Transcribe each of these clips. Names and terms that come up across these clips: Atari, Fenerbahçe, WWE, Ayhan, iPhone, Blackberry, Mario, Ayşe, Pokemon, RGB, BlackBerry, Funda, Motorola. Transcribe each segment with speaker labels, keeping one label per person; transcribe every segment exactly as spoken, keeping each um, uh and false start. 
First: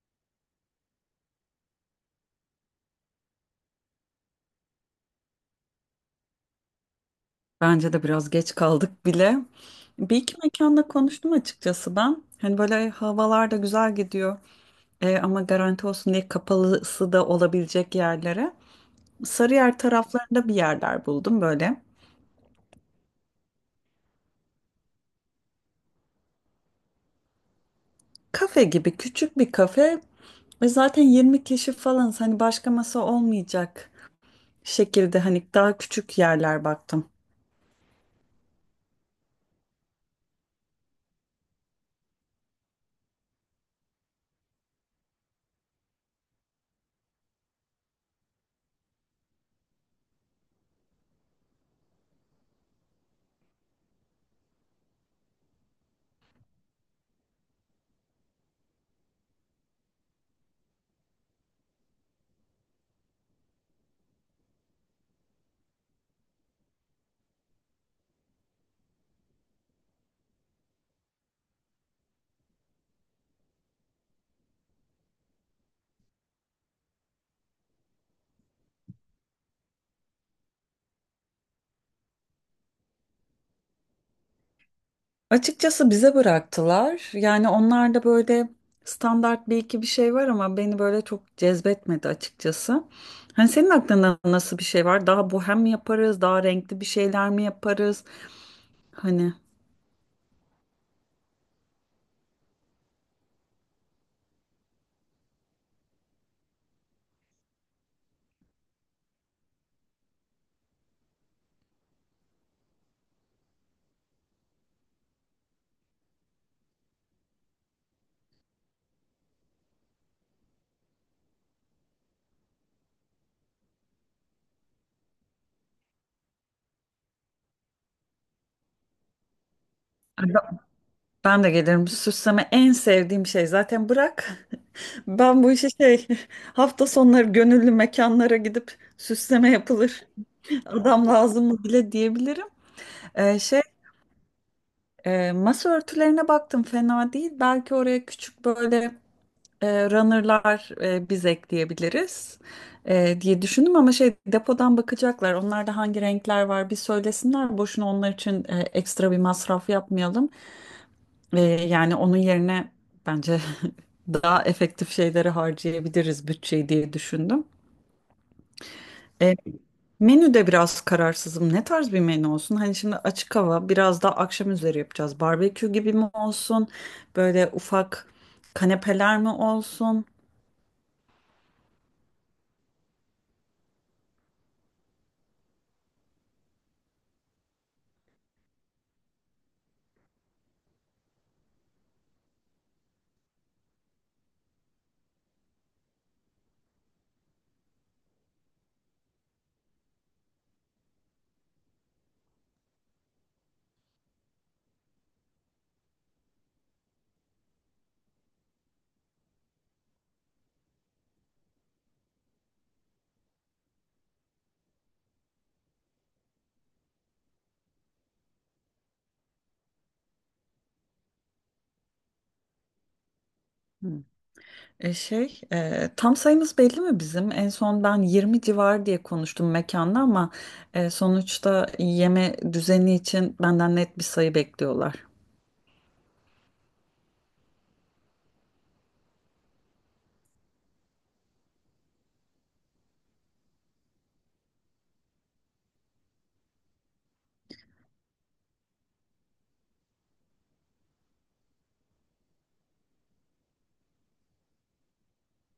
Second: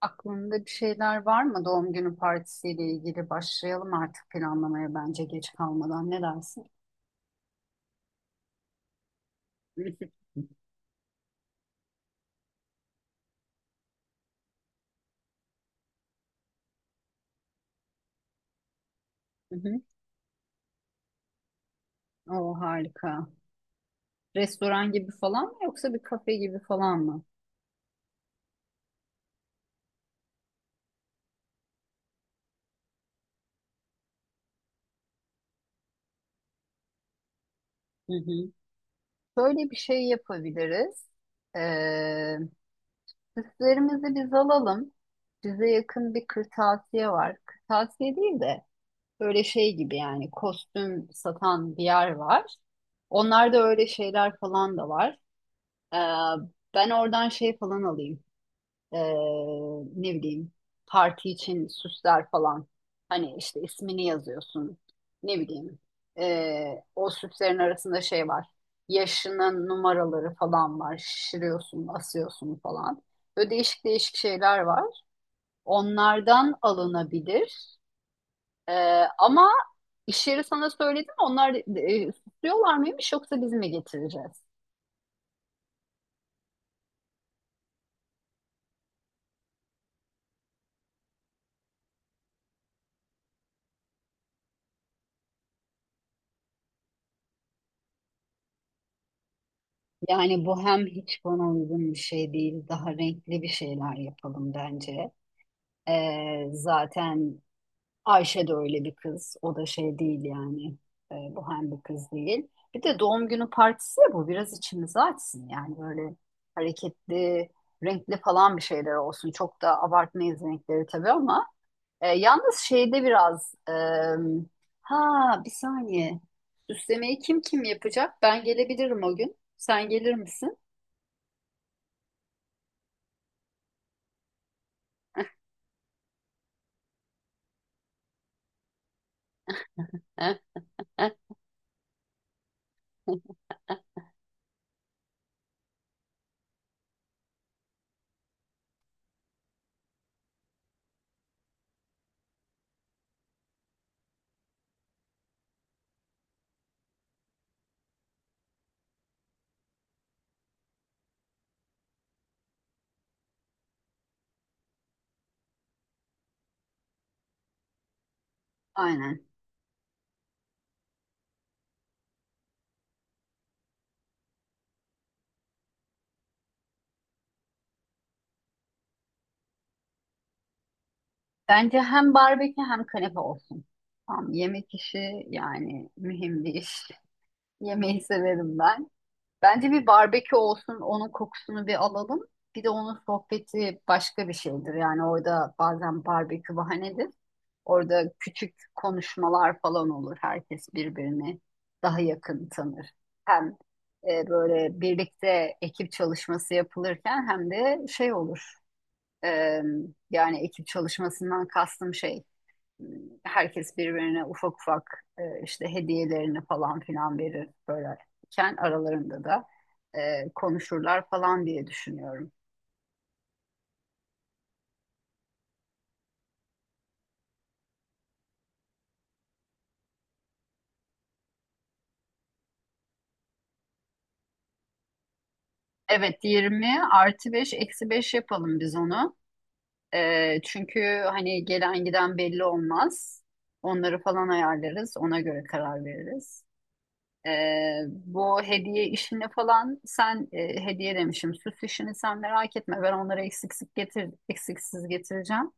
Speaker 1: Aklında bir şeyler var mı doğum günü partisiyle ilgili? Başlayalım artık planlamaya bence geç kalmadan. Ne dersin?
Speaker 2: Bence de biraz geç kaldık bile. Bir iki mekanda konuştum açıkçası ben. Hani böyle havalar da güzel gidiyor. E, ama garanti olsun diye kapalısı da olabilecek yerlere.
Speaker 1: Hı
Speaker 2: Sarıyer
Speaker 1: hı.
Speaker 2: taraflarında bir yerler buldum böyle.
Speaker 1: O harika. Restoran gibi falan mı yoksa bir kafe gibi falan mı?
Speaker 2: Kafe gibi küçük bir kafe ve zaten yirmi kişi falan hani başka masa olmayacak şekilde hani daha küçük yerler baktım.
Speaker 1: Hı hı. Böyle bir şey yapabiliriz. Ee, süslerimizi biz alalım. Bize yakın bir kırtasiye var. Kırtasiye değil de böyle şey gibi yani kostüm satan bir yer var. Onlarda öyle şeyler falan da var. Ee, ben oradan şey falan alayım. Ee, ne bileyim parti için süsler falan. Hani işte ismini yazıyorsun. Ne bileyim. ee, o süslerin arasında şey var. Yaşının numaraları falan var. Şişiriyorsun, asıyorsun falan. Böyle değişik değişik şeyler var. Onlardan alınabilir. Ee, ama iş yeri sana söyledi mi? Onlar e, süslüyorlar mıymış yoksa biz mi getireceğiz?
Speaker 2: Açıkçası bize bıraktılar. Yani onlar da böyle standart bir iki bir şey var ama beni böyle çok cezbetmedi açıkçası. Hani senin aklında nasıl bir şey var? Daha bohem mi yaparız? Daha renkli bir şeyler mi yaparız? Hani
Speaker 1: Yani bu hem hiç bana uygun bir şey değil, daha renkli bir şeyler yapalım bence. Ee, zaten Ayşe de öyle bir kız, o da şey değil yani. Ee, bu hem bir kız değil. Bir de doğum günü partisi ya bu, biraz içimizi açsın yani böyle hareketli, renkli falan bir şeyler olsun. Çok da abartmayız renkleri tabii ama e, yalnız şeyde biraz, e, ha, bir saniye, süslemeyi kim kim yapacak? Ben gelebilirim o gün, sen gelir misin?
Speaker 2: ben de gelirim. Süsleme en sevdiğim şey. Zaten bırak. Ben bu işi şey hafta sonları gönüllü mekanlara gidip süsleme yapılır. Adam lazım mı bile diyebilirim. Ee, şey E, masa örtülerine baktım fena değil. Belki oraya küçük böyle e, runner'lar e, biz ekleyebiliriz e, diye düşündüm ama şey depodan bakacaklar. Onlarda hangi renkler var bir söylesinler. Boşuna onlar için e, ekstra bir masraf yapmayalım. E, yani onun yerine bence daha efektif şeyleri harcayabiliriz bütçeyi diye düşündüm.
Speaker 1: Aynen.
Speaker 2: E, menüde biraz kararsızım. Ne tarz bir menü olsun? Hani şimdi açık hava biraz daha akşam üzeri yapacağız. Barbekü gibi mi olsun? Böyle ufak kanepeler mi olsun?
Speaker 1: Bence hem barbekü hem kanepe olsun. Tam yemek işi yani mühim bir iş. Yemeği severim ben. Bence bir barbekü olsun, onun kokusunu bir alalım. Bir de onun sohbeti başka bir şeydir. Yani orada bazen barbekü bahanedir. Orada küçük konuşmalar falan olur. Herkes birbirini daha yakın tanır. Hem e, böyle birlikte ekip çalışması yapılırken hem de şey olur. Ee, yani ekip çalışmasından kastım şey, herkes birbirine ufak ufak e, işte hediyelerini falan filan verir böyleyken aralarında da e, konuşurlar falan diye düşünüyorum.
Speaker 2: Hmm. E şey, e, tam sayımız belli mi bizim? En son ben yirmi civar diye konuştum mekanda ama e, sonuçta yeme düzeni için benden net bir sayı bekliyorlar.
Speaker 1: Evet, yirmi artı beş eksi beş yapalım biz onu. Ee, çünkü hani gelen giden belli olmaz. Onları falan ayarlarız, ona göre karar veririz. Ee, bu hediye işini falan sen e, hediye demişim, süs işini sen merak etme, ben onları eksiksiz getir eksiksiz getireceğim.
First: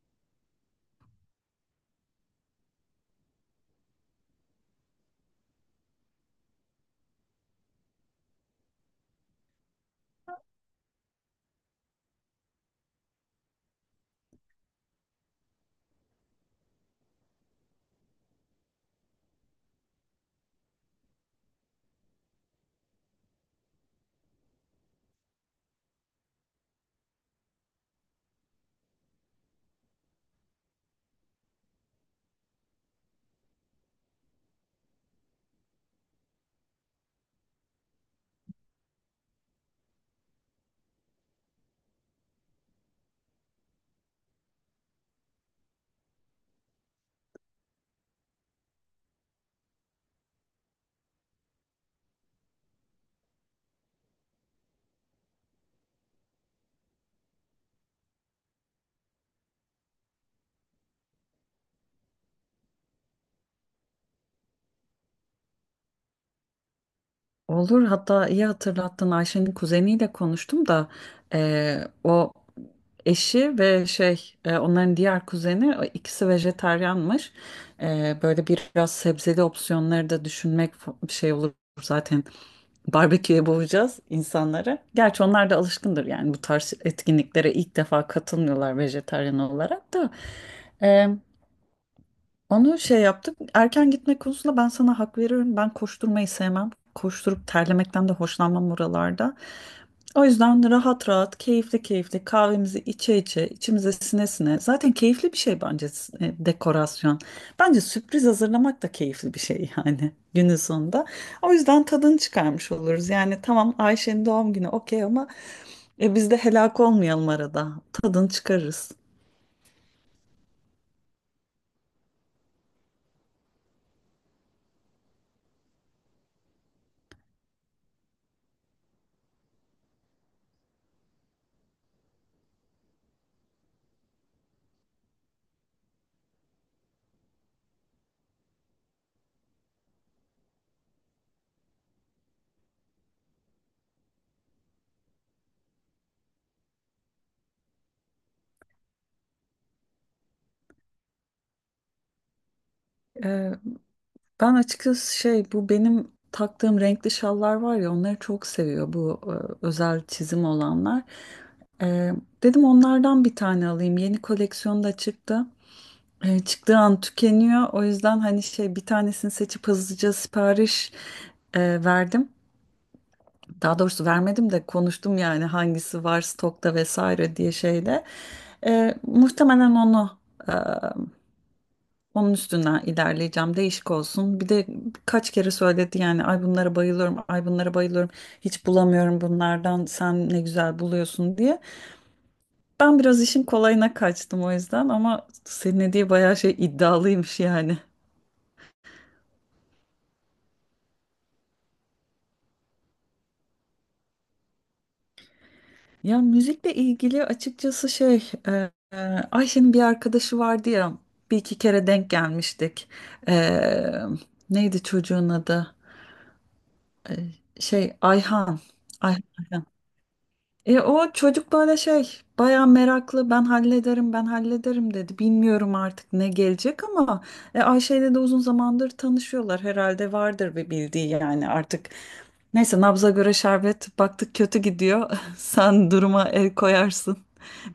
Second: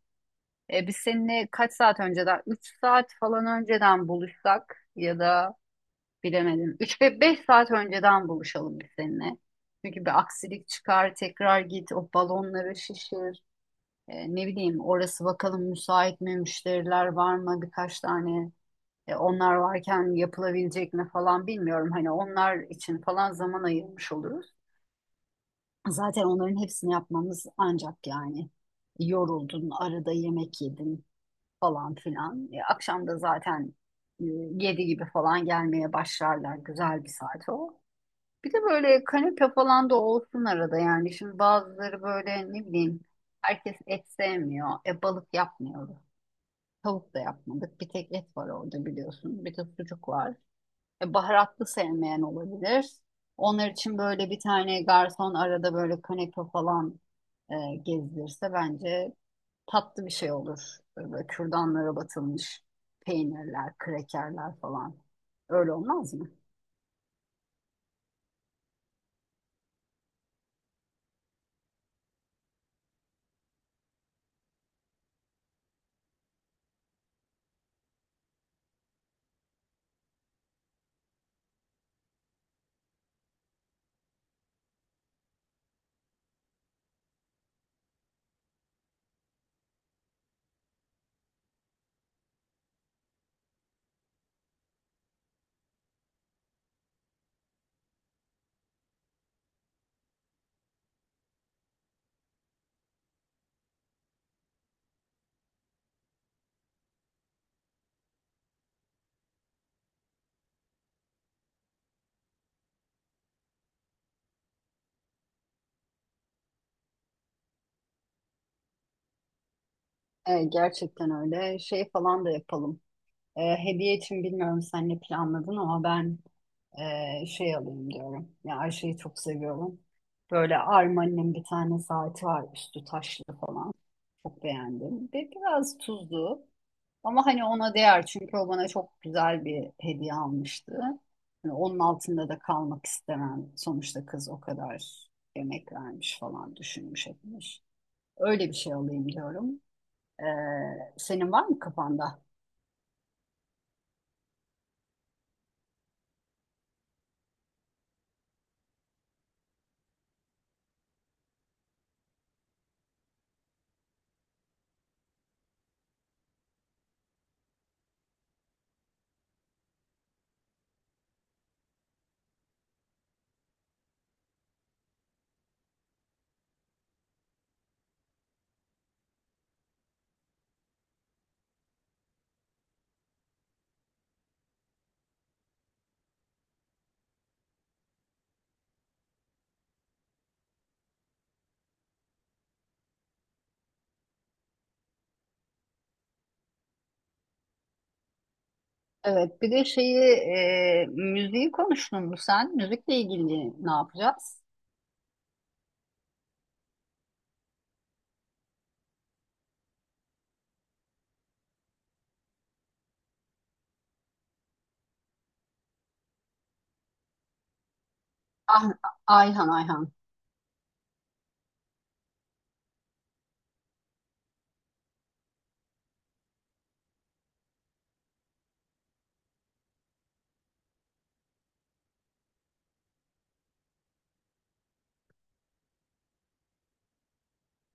Speaker 1: Ee, biz seninle kaç saat önceden, üç saat falan önceden buluşsak ya da bilemedim üç ve beş saat önceden buluşalım biz seninle. Çünkü bir aksilik çıkar, tekrar git o balonları şişir. Ee, ne bileyim, orası bakalım müsait mi, müşteriler var mı, birkaç tane e, onlar varken yapılabilecek mi falan, bilmiyorum. Hani onlar için falan zaman ayırmış oluruz. Zaten onların hepsini yapmamız ancak yani, yoruldun, arada yemek yedin falan filan. E, akşam da zaten e, yedi gibi falan gelmeye başlarlar. Güzel bir saat o. Bir de böyle kanepe falan da olsun arada yani. Şimdi bazıları böyle, ne bileyim, herkes et sevmiyor. E balık yapmıyoruz. Tavuk da yapmadık. Bir tek et var orada, biliyorsun. Bir de sucuk var. E, Baharatlı sevmeyen olabilir. Onlar için böyle bir tane garson arada böyle kanepe falan e, gezdirirse bence tatlı bir şey olur. Böyle kürdanlara batılmış peynirler, krekerler falan. Öyle olmaz mı?
Speaker 2: Olur, hatta iyi hatırlattın, Ayşe'nin kuzeniyle konuştum da eee, o eşi ve şey e, onların diğer kuzeni o ikisi vejetaryanmış. Eee, böyle biraz sebzeli opsiyonları da düşünmek fa- bir şey olur zaten barbeküye boğacağız insanları. Gerçi onlar da alışkındır yani bu tarz etkinliklere ilk defa katılmıyorlar vejetaryen olarak da. Onu şey yaptık. Erken gitmek konusunda ben sana hak veriyorum. Ben koşturmayı sevmem. Koşturup terlemekten de hoşlanmam oralarda. O yüzden rahat rahat, keyifli keyifli kahvemizi içe içe, içimize sine sine. Zaten keyifli bir şey bence e, dekorasyon. Bence sürpriz hazırlamak da keyifli bir şey yani günün sonunda. O yüzden tadını çıkarmış oluruz. Yani tamam Ayşe'nin doğum günü okey ama e, biz de helak olmayalım arada. Tadını çıkarırız.
Speaker 1: E, gerçekten öyle. Şey falan da yapalım. E, hediye için bilmiyorum sen ne planladın ama ben e, şey alayım diyorum. Ya, Ayşe'yi çok seviyorum. Böyle Armani'nin bir tane saati var, üstü taşlı falan. Çok beğendim. Ve biraz tuzlu. Ama hani ona değer, çünkü o bana çok güzel bir hediye almıştı. Hani onun altında da kalmak istemem. Sonuçta kız o kadar emek vermiş, falan düşünmüş etmiş. Öyle bir şey alayım diyorum. E, senin var mı kafanda?
Speaker 2: Ben açıkçası şey bu benim taktığım renkli şallar var ya onları çok seviyor bu e, özel çizim olanlar. E, dedim onlardan bir tane alayım. Yeni koleksiyon da çıktı. E, çıktığı an tükeniyor. O yüzden hani şey bir tanesini seçip hızlıca sipariş e, verdim. Daha doğrusu vermedim de konuştum yani hangisi var stokta vesaire diye şeyde. E, muhtemelen onu e, onun üstünden ilerleyeceğim. Değişik olsun. Bir de kaç kere söyledi yani ay bunlara bayılıyorum, ay bunlara bayılıyorum. Hiç bulamıyorum bunlardan. Sen ne güzel buluyorsun diye. Ben biraz işin kolayına kaçtım o yüzden ama senin hediye bayağı şey iddialıymış yani.
Speaker 1: Evet, bir de şeyi, e, müziği konuştun mu sen? Müzikle ilgili ne yapacağız?
Speaker 2: Ya müzikle ilgili açıkçası şey e, e, Ayşe'nin bir arkadaşı vardı ya bir iki kere denk gelmiştik. E, neydi çocuğun adı? Şey Ayhan.
Speaker 1: Ah, Ayhan,
Speaker 2: Ayhan.
Speaker 1: Ayhan.
Speaker 2: E, o çocuk böyle şey bayağı meraklı ben hallederim ben hallederim dedi. Bilmiyorum artık ne gelecek ama e, Ayşe ile de uzun zamandır tanışıyorlar herhalde vardır bir bildiği yani artık. Neyse nabza göre şerbet baktık kötü gidiyor. Sen duruma el koyarsın.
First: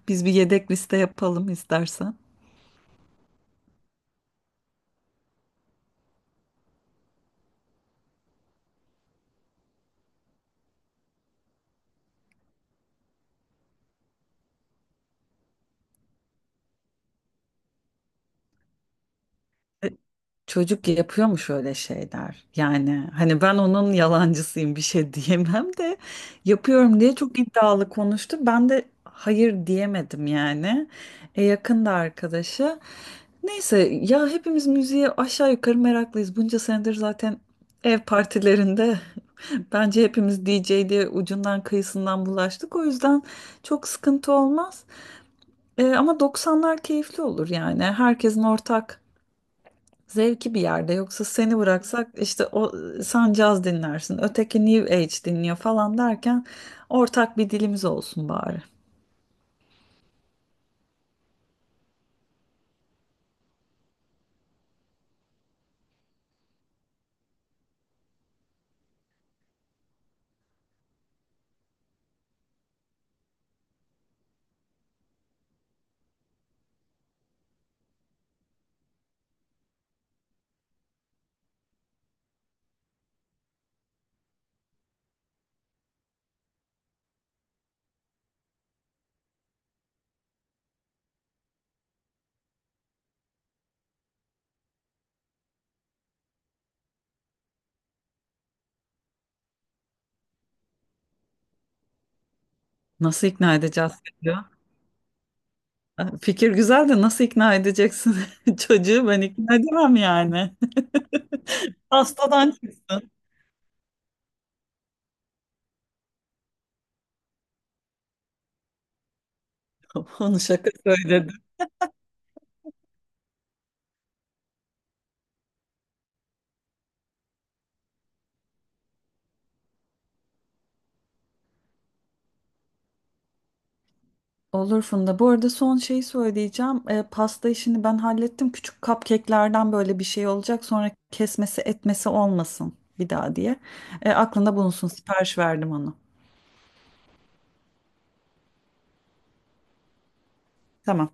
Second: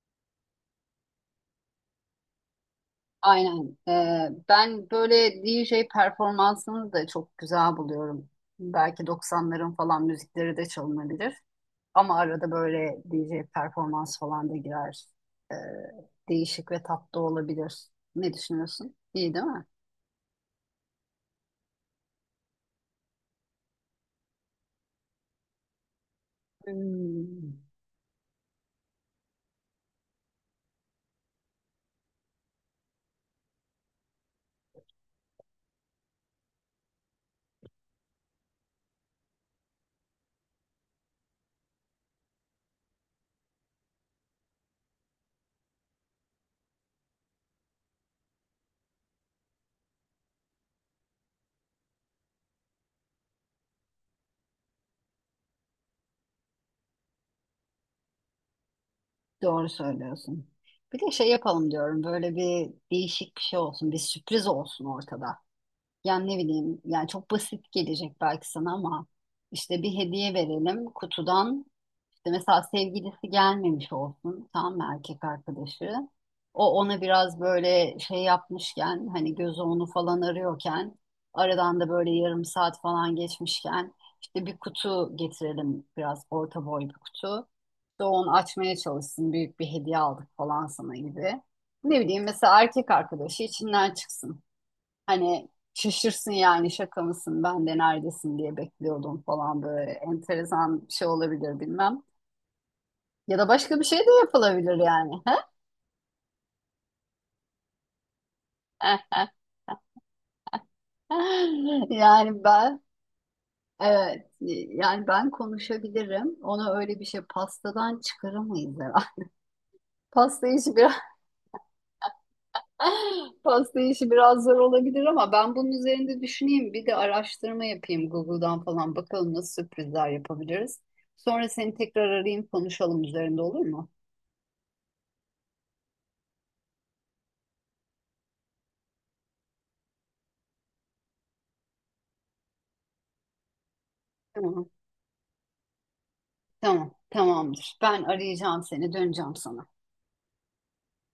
Speaker 2: Biz bir yedek liste yapalım istersen.
Speaker 1: Aynen. E, ben böyle D J performansını da çok güzel buluyorum. Belki doksanların falan müzikleri de çalınabilir. Ama arada böyle D J performans falan da girer. E, değişik ve tatlı olabilir. Ne düşünüyorsun? İyi değil mi?
Speaker 2: E, çocuk yapıyor mu şöyle şeyler? Yani hani ben onun yalancısıyım bir şey diyemem de yapıyorum diye çok
Speaker 1: Hmm.
Speaker 2: iddialı konuştu. Ben de hayır diyemedim yani. E, yakında arkadaşı. Neyse ya hepimiz müziğe aşağı yukarı meraklıyız. Bunca senedir zaten ev partilerinde bence hepimiz D J'de ucundan kıyısından bulaştık. O yüzden çok sıkıntı olmaz. Ee, ama doksanlar keyifli olur yani. Herkesin ortak zevki bir yerde. Yoksa seni bıraksak işte o sen caz dinlersin, öteki New Age dinliyor falan derken ortak bir dilimiz olsun bari.
Speaker 1: Doğru söylüyorsun. Bir de şey yapalım diyorum. Böyle bir değişik bir şey olsun. Bir sürpriz olsun ortada. Yani ne bileyim. Yani çok basit gelecek belki sana ama işte bir hediye verelim kutudan. İşte mesela sevgilisi gelmemiş olsun, tam mı erkek arkadaşı. O ona biraz böyle şey yapmışken, hani gözü onu falan arıyorken, aradan da böyle yarım saat falan geçmişken, işte bir kutu getirelim, biraz orta boy bir kutu. İşte onu açmaya çalışsın, büyük bir hediye aldık falan sana gibi. Ne bileyim, mesela erkek arkadaşı içinden çıksın. Hani şaşırsın yani, şaka mısın, ben de neredesin diye bekliyordum falan, böyle enteresan bir şey olabilir, bilmem.
Speaker 2: Nasıl
Speaker 1: Ya da
Speaker 2: ikna
Speaker 1: başka bir
Speaker 2: edeceğiz
Speaker 1: şey de
Speaker 2: diyor.
Speaker 1: yapılabilir yani.
Speaker 2: Fikir güzel de nasıl ikna edeceksin çocuğu ben ikna edemem yani.
Speaker 1: Yani
Speaker 2: Hastadan
Speaker 1: ben
Speaker 2: çıksın.
Speaker 1: evet yani ben konuşabilirim. Ona öyle bir şey, pastadan çıkaramayız herhalde.
Speaker 2: Onu
Speaker 1: Pasta
Speaker 2: şaka
Speaker 1: işi biraz
Speaker 2: söyledim.
Speaker 1: Pasta işi biraz zor olabilir ama ben bunun üzerinde düşüneyim. Bir de araştırma yapayım Google'dan falan, bakalım nasıl sürprizler yapabiliriz. Sonra seni tekrar arayayım, konuşalım üzerinde, olur mu?
Speaker 2: Olur Funda. Bu arada son şeyi söyleyeceğim. E, pasta işini ben hallettim. Küçük cupcake'lerden böyle bir şey olacak. Sonra kesmesi etmesi olmasın bir daha diye. E, aklında
Speaker 1: Tamam.
Speaker 2: bulunsun. Sipariş verdim onu.
Speaker 1: Tamam. Tamamdır. Ben arayacağım seni, döneceğim sana.
Speaker 2: Tamam.